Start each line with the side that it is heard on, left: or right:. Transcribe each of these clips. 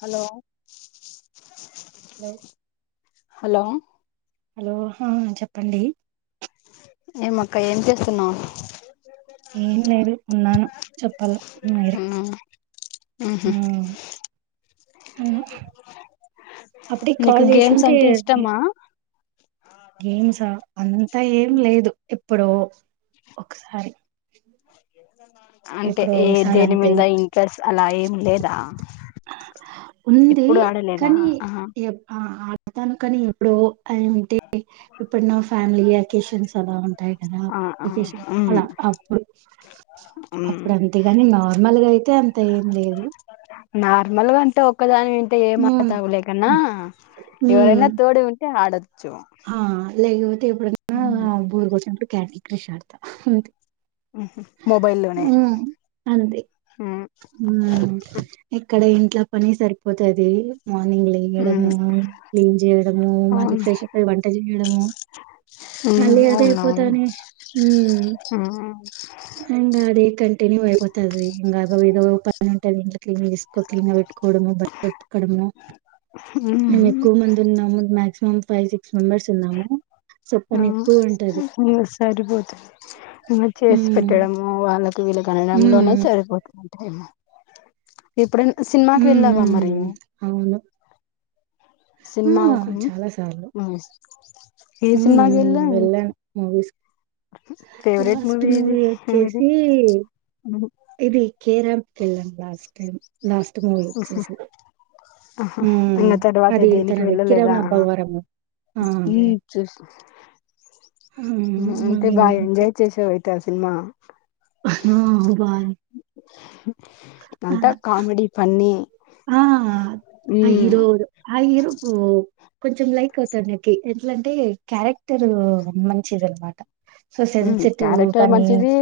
left: Hello
right: [unintelligible]
left: hello
right: hello ఆ చెప్పండి
left: ఏమక్క ఏం చేస్తున్నావ్
right: ఏం లేదు ఉన్నాను చెప్పాల మీరే
left: అవునా ఆహా
right: మ్ అప్పటికి
left: నీకు
right: కాల్
left: గేమ్స్
right: చేసింటే
left: అంటే ఇష్టమా
right: గేమ్సా అంతా ఏం లేదు ఎప్పుడో ఒకసారి
left: అంటే
right: ఎప్పుడో ఒకసారి
left: దేని
right: అంతేం
left: మీద ఇంట్రెస్ట్ అలా ఏం లేదా
right: ఉంది
left: ఎప్పుడు ఆడలేదా
right: కానీ
left: ఆహా
right: ఏప్ ఆ ఆడతాను కానీ ఎప్పుడో అంటే ఎప్పుడన్న ఫ్యామిలీ వెకేషన్స్ అలా ఉంటాయి కదా
left: ఆ ఆ
right: వెకేషన్స్
left: ఉమ్
right: అలా అప్పుడు
left: ఉమ్
right: అప్పుడు అంతేగాని నార్మల్గా అయితే అంత ఏం లేదు
left: నార్మల్ గా అంటే ఒక్కదానివి అంటే ఏ
right: మ్
left: మాతాగులేకన్నా ఇవరైనా
right: మ్
left: తోడి ఉంటే ఆడచ్చు
right: ఆ లేకపోతే ఎప్పుడన్నా బోరు కొడ్తే క్యాండి క్రష్ ఆడత అంతే
left: మొబైల్ లోనే
right: అంతె ఊ ఇక్కడ ఈ ఇట్లా పని సరిపోతది మార్నింగ్ లేయడము
left: ఉమ్
right: క్లీన్ చేయడము
left: అవును
right: మళ్ళీ ఫ్రెష్ అప్ అయి వంట చేయడము
left: ఉమ్
right: అళీ అద
left: అవునవును
right: అయిపోతానే ఊ ఇంగా అదే కంటన్యూ అయిపోతది ఇంగ అదో ఇదో పని ఉంటది ఇంట్ల క్లీన్ చేసుకో క్లీన్ గా పెట్టుకోవడము బట్టలు ఉతకడము
left: ఉమ్
right: మేము ఎక్కువ మంది ఉన్నాము maximum five six six members ఉన్నాము సొ పని
left: ఉమ్
right: ఎక్కువ ఉంటది
left: ఉమ్ సరిపోతుంది చేసి
right: హ్మ్
left: పెట్టడము వాళ్ళకు వీళ కనడంలోనే
right: హ్మ్
left: సరిపోతుంటా ఇప్పుడు సినిమాకి
right: హ్మ్.
left: వెళ్ళావా మరి
right: హ్మ్. అవును. ఆ
left: సినిమాలకు
right: చాలా సార్లు
left: మూవీస్ ఏ సినిమాకి వెళ్ళావ్
right: వెళ్ళాను మూవీస్
left: ఫేవరెట్
right: లాస్ట్
left: ఏది
right: మూవీ
left: మీది
right: వచ్చేసి ఇది కేరాంప్కి వెళ్ళాం లాస్ట్ టై లాస్ట్ మూవీ వచ్చేసి
left: ఆహా
right: ఉ
left: ఇంగ తర్వాత
right: అది
left: దేనికి
right: తనది
left: వెళ్ళలేదా
right: కిరణ్ అబ్బవరం
left: మ్మ్ చూసి
right: హ్మ్.
left: ంత
right: మళ్ళీ
left: బాయ
right: అంతే.
left: ఎజాయ చేష వయితే అస సినిమా
right: ఆ! బావుంది. ఆ!
left: అంతా కమెడి
right: ఆ
left: మ్మ్
right: అరో ఆరు కొంచెం లైక్ అవుతాడు నాకి ఎట్లాంటే క్యారెక్టర్ మంచిది అనమాట
left: ఉ క్యారెక్టర్ మంచిది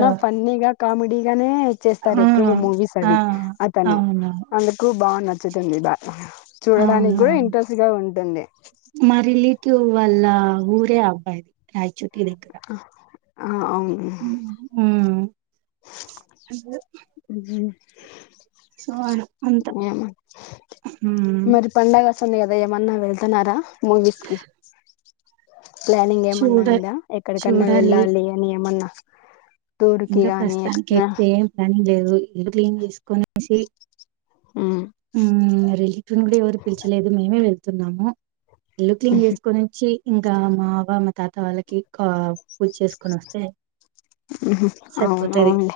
right: ఆ!
left: ఫన్నిగా కమెమిడిగానే చ్చేస్తారు
right: ఆ
left: ఎక్కువ మూవీస్
right: ఆ
left: అవి అతను
right: అవును
left: అందుకు బాగా నచ్చుతుంది బా చూడడానికి
right: అవును
left: కూడా
right: అవును
left: ఇంట్రెస్ట్ గా ఉంటుంది
right: మా రిలేటివ్ వాళ్ళ ఊరే అబ్బాయిది రాయిచోటి దగ్గర
left: ఆ అవును
right: ఉమ్ ఉమ్. సో అన్- అంత
left: ఏమ
right: ఉమ్
left: మరి పండగా సన్న అదయమన్నా వెళ్తనారా మూవీస్ కి ప్లానింగ్ ఏమన్నా
right: చూడ
left: ఉందా ఎక్కడికన్నా
right: చూడాలి
left: వెళ్ళాలి అని ఏమన్నా టూర్ కి
right: ఇంకా
left: గాని ఎక్కడనా
right: ప్రస్తుతానికిస్తతే ఏం ప్లానింగ్ లేదు ఇది క్లీన్ చేసుకనేసి రిలేటివ్ని కూడా ఎవరు పిల్చలేదు మేమే వెళ్తున్నాము ఇల్లు క్లీన్ చేసుకొని వచ్చి ఇంకా మా బబ మా తాత వాళ్ళకి పూజ చేసుకొని వస్తే
left: అవును
right: సరిపోతది
left: అవునులే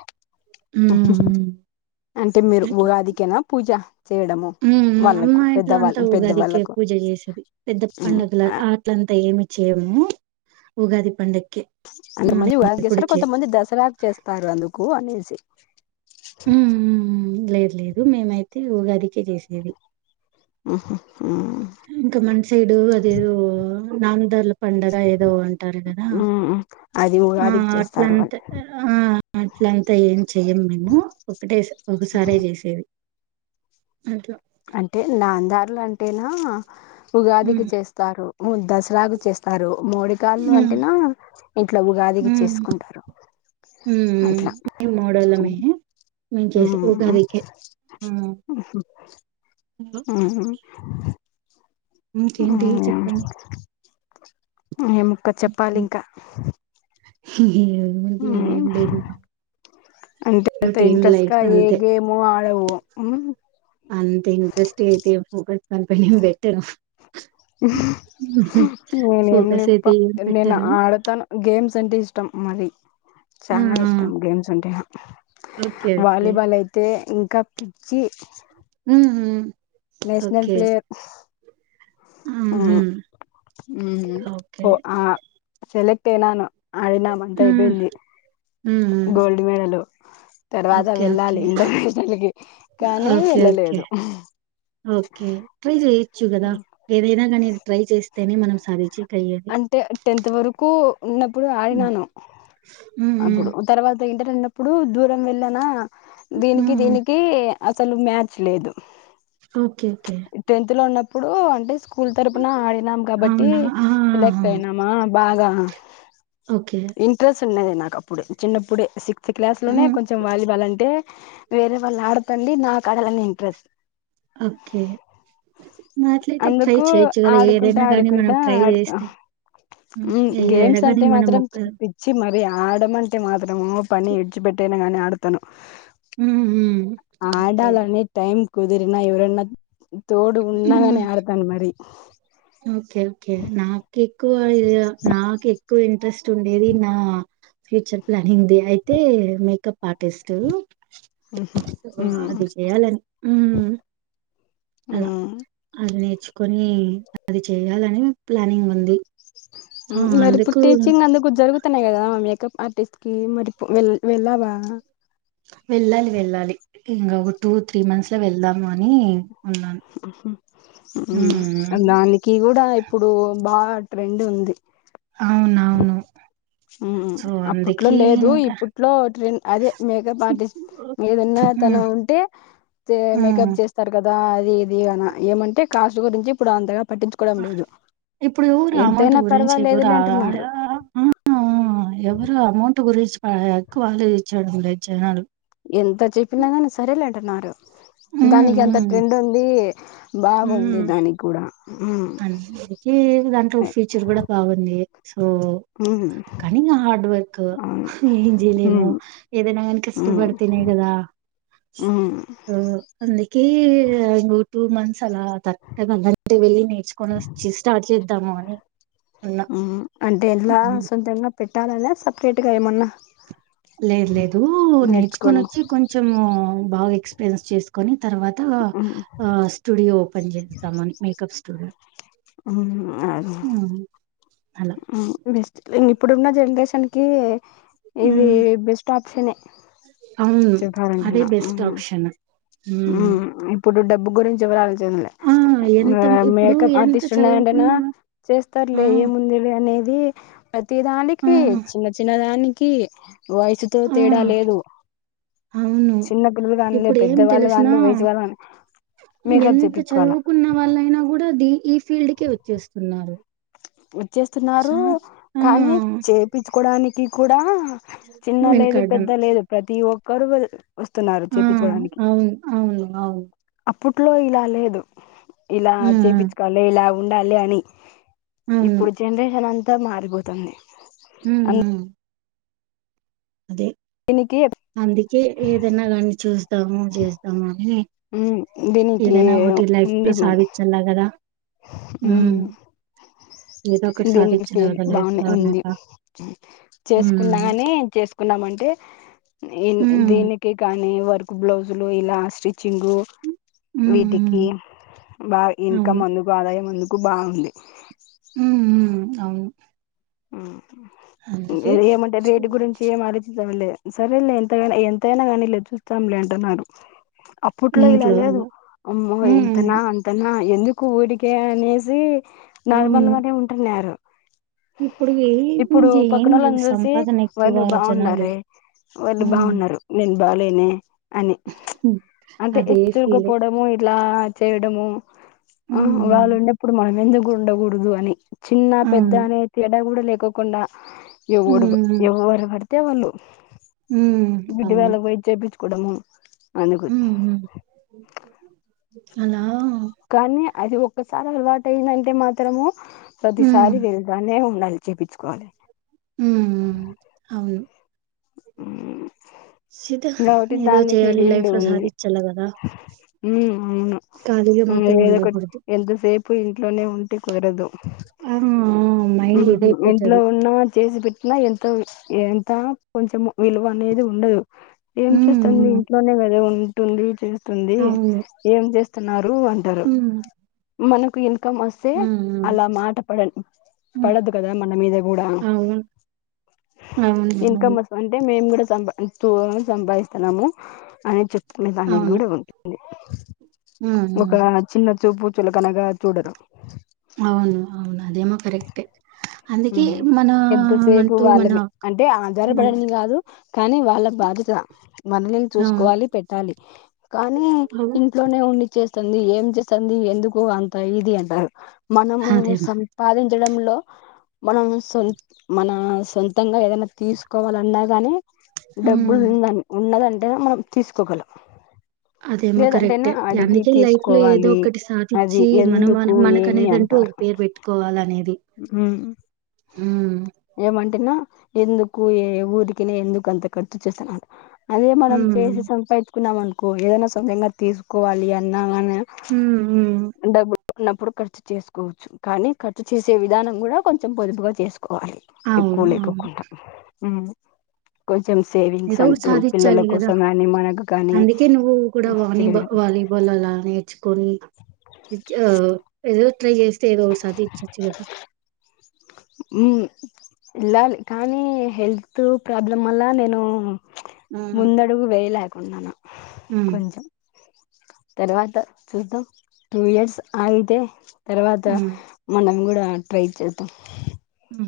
right: ఉమ్
left: అంటే మీరు ఉగాదికేనా పూజ చేయడము
right: ఉ
left: వాళ్ళకు
right: అమ్మా ఇంట్లో అంతా
left: పెద్దవాళ్ళ
right: ఉగాదికే
left: పెద్దవాళ్ళకు
right: పూజ చేసేది పెద్ద
left: ఉమ్
right: పండుగల
left: ఆ
right: ఆట్లంతా ఏమి చేము ఉగాది పండగ
left: అంతమంది వాగస్తారు కొంతమంది దసరాకు చేస్తారు అందుకు అనేసి
right: లేదు లేదు మేమైతే ఉగాదికే చేసేది
left: ఆహా
right: ఇంకా మన్ సైడు అదేదో నాన్నదళ పండగ ఏదో అంటారు కదా
left: అది
right: ఆ
left: ఉగాదికి చేస్తారు వాళ్ళు
right: అట్లంతా ఆ అట్లంతా ఏం చెయ్యం మేము ఒకటే ఒకసారే చేసేది అట్లా
left: అంటే నాందారులు అంటేనా
right: హ్మ్
left: ఉగాదికి చేస్తారు దసరాకు చేస్తారు మూడి కాళ్ళ
right: హ్మ్
left: అంటేనా ఇంట్లో ఉగాది అదిగి చేసుకుంటారు అట్లా
right: మీ మోడలమే మే చేసి ఉగాదికె
left: ఆహా
right: ఇంకేంటి చెప్పండి
left: మేముక్క చెప్పాలి ఇంకా
right: ఏముంది ఏం లేదు
left: అంటే
right: రొటీన్ లైఫ్
left: ఇంట్రెస్ట్గా ఏ
right: అంతే
left: గేమ్ లేవు
right: అంత ఇంట్రెస్ట్ంగ్ అయితే ఫోకస్ కప బట్టెరు
left: నేను ఏం
right: ఫోకస్ అయితే ఏం
left: నేను
right: పెట్టను
left: ఆడతాను గేమ్స్ సె ఇష్టం మీ
right: ఆ
left: చాలా
right: ఆ
left: ఇష్టం గేమ్స్ ఉంటే
right: ఓకే ఓకే
left: వాలీబాల్ అయితే ఇంకా కబీచి
right: ఉ
left: నేషనల్ ప్లే
right: హ్మ్ హ్మ్ ఓకే
left: పో ఆ సెలక్ట్ ఏనాను ఆడినామ అంతా
right: హ్మ్
left: అయిపోయింది
right: హ్మ్
left: గోల్డ్ మెడల్ తర్వాత
right: ఓకే ఓకే
left: వెళ్ళాలి ఇంటర్నేషనల్కి కానీ
right: ఓకే ఓకే
left: వెళ్ళలేదు
right: ఓకే ట్రై చేయచ్చు
left: ఆ
right: కదా ఏదైనా గానీ ట్రై చేస్తేనే మనం సాధించి
left: అంటే టెన్త్ వరకు ఉన్నప్పుడు
right: హ్మ్.
left: ఆడినాను
right: హ్మ్.
left: అప్పుడు
right: హ్మ్.
left: తర్వాత ఇంటర్ ఉన్నప్పుడు దూరం వెళ్ళనా దీనికి
right: హ్మ్.
left: దీనికి అసలు మ్యాచ్ లేదు
right: ఓకే ఓకే
left: ఇప్పుడు అంటే స్కూల్ తరఫున ఆడినాం కాబట్టి
right: అవునా! ఆ! ఆ! ఆ!
left: పోయినమా బాగా
right: ఓకే.
left: ఇంట్రెస్ట్ ఉన్నది నాకు అప్పుడ చిన్నప్పుడే [unintelligible] క్లాస్ లోనే
right: హ్మ్.
left: కొంచెం వాలీబాల్ అంటే వేరే వాళ్ళు ఆడతండి నాకు ఆడాలని ఇంట్రెస్ట్
right: ఓకే అట్లయితే ట్రై
left: అందుకు
right: చేయొచ్చు కదా
left: ఆడుకుంటా
right: ఏదైనా కానీ మనం
left: ఆడుకుంటా
right: ట్రై చే
left: గేమ్స్
right: గానీ
left: అంటే
right: మనం
left: మాత్రం
right: ఒక
left: పిచ్చి మ అవి ఆడమంటే మాత్రము పని విడిచిపెట్టేనా కానీ ఆడతాను
right: ఉమ్ ఉమ్
left: ఆడాలనే టైమ్ కుదిరినా ఎవరన్నా తోడు
right: హ్మ్.
left: ఉన్నాగాని ఆడతాను మరి
right: ఓకే ఓకే నాకు ఎక్కువ ఇ నాకు ఎక్కువ ఇంట్రెస్ట్ ఉండేది నా ఫ్యూచర్ ప్లానింగ్ది అయితే మేకప్ ఆర్టిస్ట్ సో అది చెయాలని అలా అది నేర్చుకొని అది చేయాలని ప్లానింగ్ ఉంది సో,
left: మరి
right: అందుకు
left: పుట్టి చింగ్ అందుకు జరుగు వస్తున్నాయి కదా మేకప్ ఆర్టిస్ట్ కి మరి వె వెళ్ళావా
right: వెళ్ళాలి వెళ్ళాలి ఇంకా ఒక టూ త్రీ మంత్స్ లో వెళ్దాము అని ఉన్నాను. హ్మ్.
left: దానికి కూడా ఇప్పుడు బా రెండూ ఉంధి
right: అవునవును. సో,
left: అప్పట్లో
right: అందుకే
left: లేదు
right: ఇంకా
left: ఇప్పట్లో ట్రెండ్ అదే మేకప్ ఆర్టిస్ట్
right: ఇప్పుడు
left: ఏద తను
right: హ్మ్.
left: ఉంటే
right: హ్మ్.
left: మేకప్ చేస్తారు కదా ద అది ఇది అనా ఏమంటే కాస్ట్ గురించి ఇప్పుడు అంతగా పట్టించుకోవడం లేదు
right: ఇప్పుడు రాధు
left: ఎంతైనా
right: ఎంచెపు
left: పర్వాలేదులే
right: రాధు
left: అంటున్నారు
right: రారా ఆ ఎవరు అమౌంట్ గురించి ఎక్కువలు ఇచ్చయడం లేదు జనాలు
left: ఎంత చెప్పినా సరేలే అంటున్నారు
right: హ్మ్.
left: దానికి ఎంత
right: హ్మ్.
left: ట్రెండ్ ఉంది బాగుంది దానికి కూడా మ్మ్
right: అందుకీ దాంట్లో ఫ్యూచర్ కూడా బాగుంది సో
left: మ్మ్
right: కానీ నా హార్డ్ వర్క్
left: అవును
right: ఏం చేయలేము
left: మ్మ్
right: ఏదైనా కనుక
left: మ్మ్
right: ఇష్టపడతనే కదా
left: మ్మ్
right: అందుక [unintelligible] టూ మంత్స్ అలా [unintelligible] వెళ్ళ తీుకొని వచ్చ స్టార్ట్ చేద్దాము అని ఉన్నా
left: మ్మ్ అంటే ఎలా సొంతంగా పెట్టాలనే సపరేట్గా ఏమన్నా
right: లేదు లేదు నేర్చుకొని వచ్చి కొంచెం బాగా ఎక్స్ ప్రెజెన్స్ చేసుకొని తర్వాత
left: మ్మ్
right: ఆ స్టూడియో ఓపెన్ చేస్తామని మేకప్ స్టూడియో
left: మ్మ్
right: అ
left: బెస్ట్ ఇప్పుడున్న జనరేషన్ కి ఇది
right: హ్మ్
left: బెస్ట్ ఆప్షనే
right: అవును
left: చెప్పాలంటే
right: అదే
left: నా
right: బెస్ట్ ఆప్షన్ హ్మ్
left: ఇప్పుడు డబ్బు గురించి ఎవరాలోచనలే
right: ఆ
left: ఆ
right: ఎంత ఇప్పుడు
left: మేకప్
right: ఎంత
left: ఆర్టిస్ట్ ఉన్నాండనా
right: చదువుకున్నావా ఆ
left: చేస్తారులే ఏముంది లే అనేది ఇది ప్రతి
right: ఆ
left: దానికి చిన్న చిన్న దానికి వయసుతో
right: ఆ
left: తేడా లేదు
right: అవును
left: చిన్న పిల్లలుగా గాన్లే
right: ఇప్పుడు
left: పెద్
right: ఏం తెలుసున
left: మేకప్
right: ఎంత
left: చేపించుకోవాలా
right: చదువుకున్న వాళ్ళయినా కూడా డి ఈ ఫీల్డ్కే వచ్చేస్తున్నారు
left: వచ్చేస్తున్నారు
right: చా ఆ
left: కానీ చేయించుకోడానికి కూడా చిన్న లేదు
right: వెనుకాడ్డం
left: పెద్ద లేదు ప్రతి ఒక్కరుూ వెల్ వస్తున్నారు
right: ఆ
left: చేయిించుకోడానికి
right: అవును అవును అవును
left: అప్పుట్లో ఇలా లేదు ఇలా
right: హ్మ్ హ్మ్
left: చేపించుకోవాలి ఇలా ఉండాలి అని
right: అవును
left: ఇప్పుడు జనరేషన్ అంతా మారిపోతంది
right: ఉ ఉ అదే
left: దీనికి
right: అందికే ఏదైన్నా గాని చూస్తాం తమో చేస్తామో అని
left: దీనికి
right: ఏదైనా ఒకటి లైఫ్ లో సాధించలా కదా
left: ఉ
right: ఏదో ఒకటి
left: దీనికి
right: సాధించల్ల
left: ఫీల్
right: గదా లైఫ్
left: బాగునే
right: లో
left: ఉంది
right: అన్నాక
left: చేసుకున్నా
right: హ్మ్
left: కాని చేసుకున్నామంటే అంటే ఇన్
right: హ్మ్
left: దీనికి కానీ వర్క్ బ్లౌజులు ఇలా స్టిచ్చింగ్
right: హ్మ్
left: వీటికి
right: హ్మ్
left: బా
right: అవును
left: ఇన్కమ్ అందుకు ఆదాయం అందుకు బాగుంది
right: ఉ ఉ అవును
left: ఉ
right: అందుకే
left: ఏది ఏమంటే రేటు గురించి ఏ ఆరచిద్దా వెళ్ళ సరేలే ఎంతగాని ఎంతైనా కానీ ఇలే చూస్తాంలే అంటున్నారు
right: మీ
left: అప్పట్లో ఇలా
right: ఇంట్లో వాళ్ళ
left: లేదు అమ్మో
right: హ్మ్
left: ఎంతనా అంతనా ఎందుకు ఊడికే అనేసి
right: అవును
left: నార్మల్గానే ఉంటున్నారు
right: ఇప్పుడు ఏమి
left: ఇప్పుడు
right: ఏం
left: పక్కన
right: లేదు
left: వాళ్ళని చూసి
right: సంపాదన ఎక్కువ
left: వాళ్ళు
right: జనాలు
left: బాగున్నారే వాళ్ళు
right: హ్మ్
left: బాగున్నారు నేన్ బాలేనే అని అంటే
right: అదే
left: తెచ్చుకు
right: ఫీలే
left: పోవడము ఇలా చేయడము ఆ వాళ్ళు
right: హ్మ్
left: ఉన్నప్పుడు మనం ఎందుకు ఉండకూడదు అని చిన్న పెద్ద
right: అవును
left: అనే తేడా కూడా లేకోకుండా ఎవడు
right: హ్మ్
left: ఎవరు పడ్ తే వాళ్ళు
right: హ్మ్
left: బ్యూటీ పార్లర్ పోయి చేయిించుకోవడము
right: ఉ ఉ అలా
left: కానీ అది ఒక్కసారి అలవాటు అయిందంటే మాత్రము
right: హ్మ్.
left: ప్రతిసారి వెళ్తనే ఉండాలి చేపించుకోవాలి
right: ఉ ఉ అవును
left: ఉ
right: సిత ఏదో చేయాలి లైఫ్ లో సాధించాల కదా
left: ఉ అవును ఏదో ఒకటి
right: ఉండకూడదు.
left: ఎంత సేప్ ప్పు ఇంట్లోనే ఉంటే కుదరదు
right: ఆ! ఆ! మైండ్
left: ఇంట్లో
right: ఇదైపోతది.
left: ఉన్న చేసి పెట్టినా ఎంత ఎంత కొంచెం విలువ అనేది ఉండదు ఏం
right: హ్మ్.
left: చేస్తుంది
right: హ్మ్.
left: ఇంట్లోనే కద ఏ ఉంటుంది చేస్తుంది
right: అవును.
left: ఏం చేస్తున్నారు రూ అంటారు
right: హ్మ్.
left: మనకు ఇన్కమ్ వస్తే
right: హ్మ్. హ్మ్.
left: అలా మాట పడను
right: హ్మ్.
left: పడద్దు కదా మన మీద కూడా
right: అవును. అవును అవును.
left: ఇన్కమ్ అంటే మేము కూడా సంపా టు సంపాదిస్తున్నాము అనే చెప్పుకునే దానికి
right: అవును.
left: కూడా ఉంటుంది
right: హ్మ్.
left: ఒక
right: హ్మ్.
left: చిన్న చూపుూచుల కనగా చూడరు
right: అవును. అవును. అదేమో కరెక్టే.
left: ఉ
right: అందుకే మనా
left: ఎంతసేపు
right: మంటూ మన
left: వాళ్ళమే అంటే
right: మన
left: ఆధారపడని కాదు కానీ వాళ్ళ బాధ్యత మనమే
right: అవును.
left: చూసుకోవాలి పెట్టాలి కానీ
right: అవును.
left: ఇంట్లోనే వండి చేస్ తుంది ఏం చేస్తుంది ఎందుకు అంత ఇది అంటారు మనము
right: అదే మరి.
left: సంపాదిం చడంలో మనం సోత్ మన సొంతంగా ఏదైనా తీసుకోవాలన్నా గాని డబ్బులు
right: హ్మ్.
left: ఉందని ఉన్నదంటేనే మనం తీసుకోగలం
right: అదేమో కరెక్టే
left: లేదంటేనా అడిగి
right: అందుకే లైఫ్ లో ఏదో
left: తీసుకోవాలి
right: ఒకటి
left: అది
right: సాధించి మనం
left: ఎందుకు
right: మనుక అనేదంటు ఒక పేరు పెట్టుకోవాలి అనేది
left: హ్మ్మ్
right: హ్మ్మ్
left: ఏమంటేన్నా ఎందుకు ఏ ఊరికినే ఎందుకు అంత ఖర్చు చేస్తున్నారు అన అదే మనం
right: హ్మ్.
left: చేసి సంపాదించుకున్నాం అనుకో ఏదైనా సవజంగా తీసుకోవాలి అన్నామని
right: హ్మ్మ్ హ్మ్
left: ఉన్నప్పుడు ఖర్చు చేసుకోవచ్చు కానీ ఖర్చు చేసే విధానం కూడా కొంచెం పొదుపుగా చేసుకో కోవాలి ఎక్కువ
right: అవును. అవును.
left: లేకొకుండా కొంచెం సేవింగ్స్
right: ఏదో ఒకటి
left: అంటూ పిల్లల
right: సాధిచ్చాలి గదా!
left: కోసం కాని మనకు కానీ చేయడం
right: లానే ని ఆ ఏదో ట్రై చేస్తే ఏదో సాధించొచ్చు కదా
left: ఉమ్ ఎల్లాలి కానీ హెల్త్ ప్రాబ్లం వల్ల నేను
right: హ్మ్.
left: ముందడుగు వేయలేకుండాను
right: హ్మ్.
left: కొంచెం తర్వాత చూద్దాం టూ ఇయర్స్ ఆగితే తర్వాత
right: హ్మ్.
left: మనం కూడా ట్రై చేద్దాం
right: హ్మ్.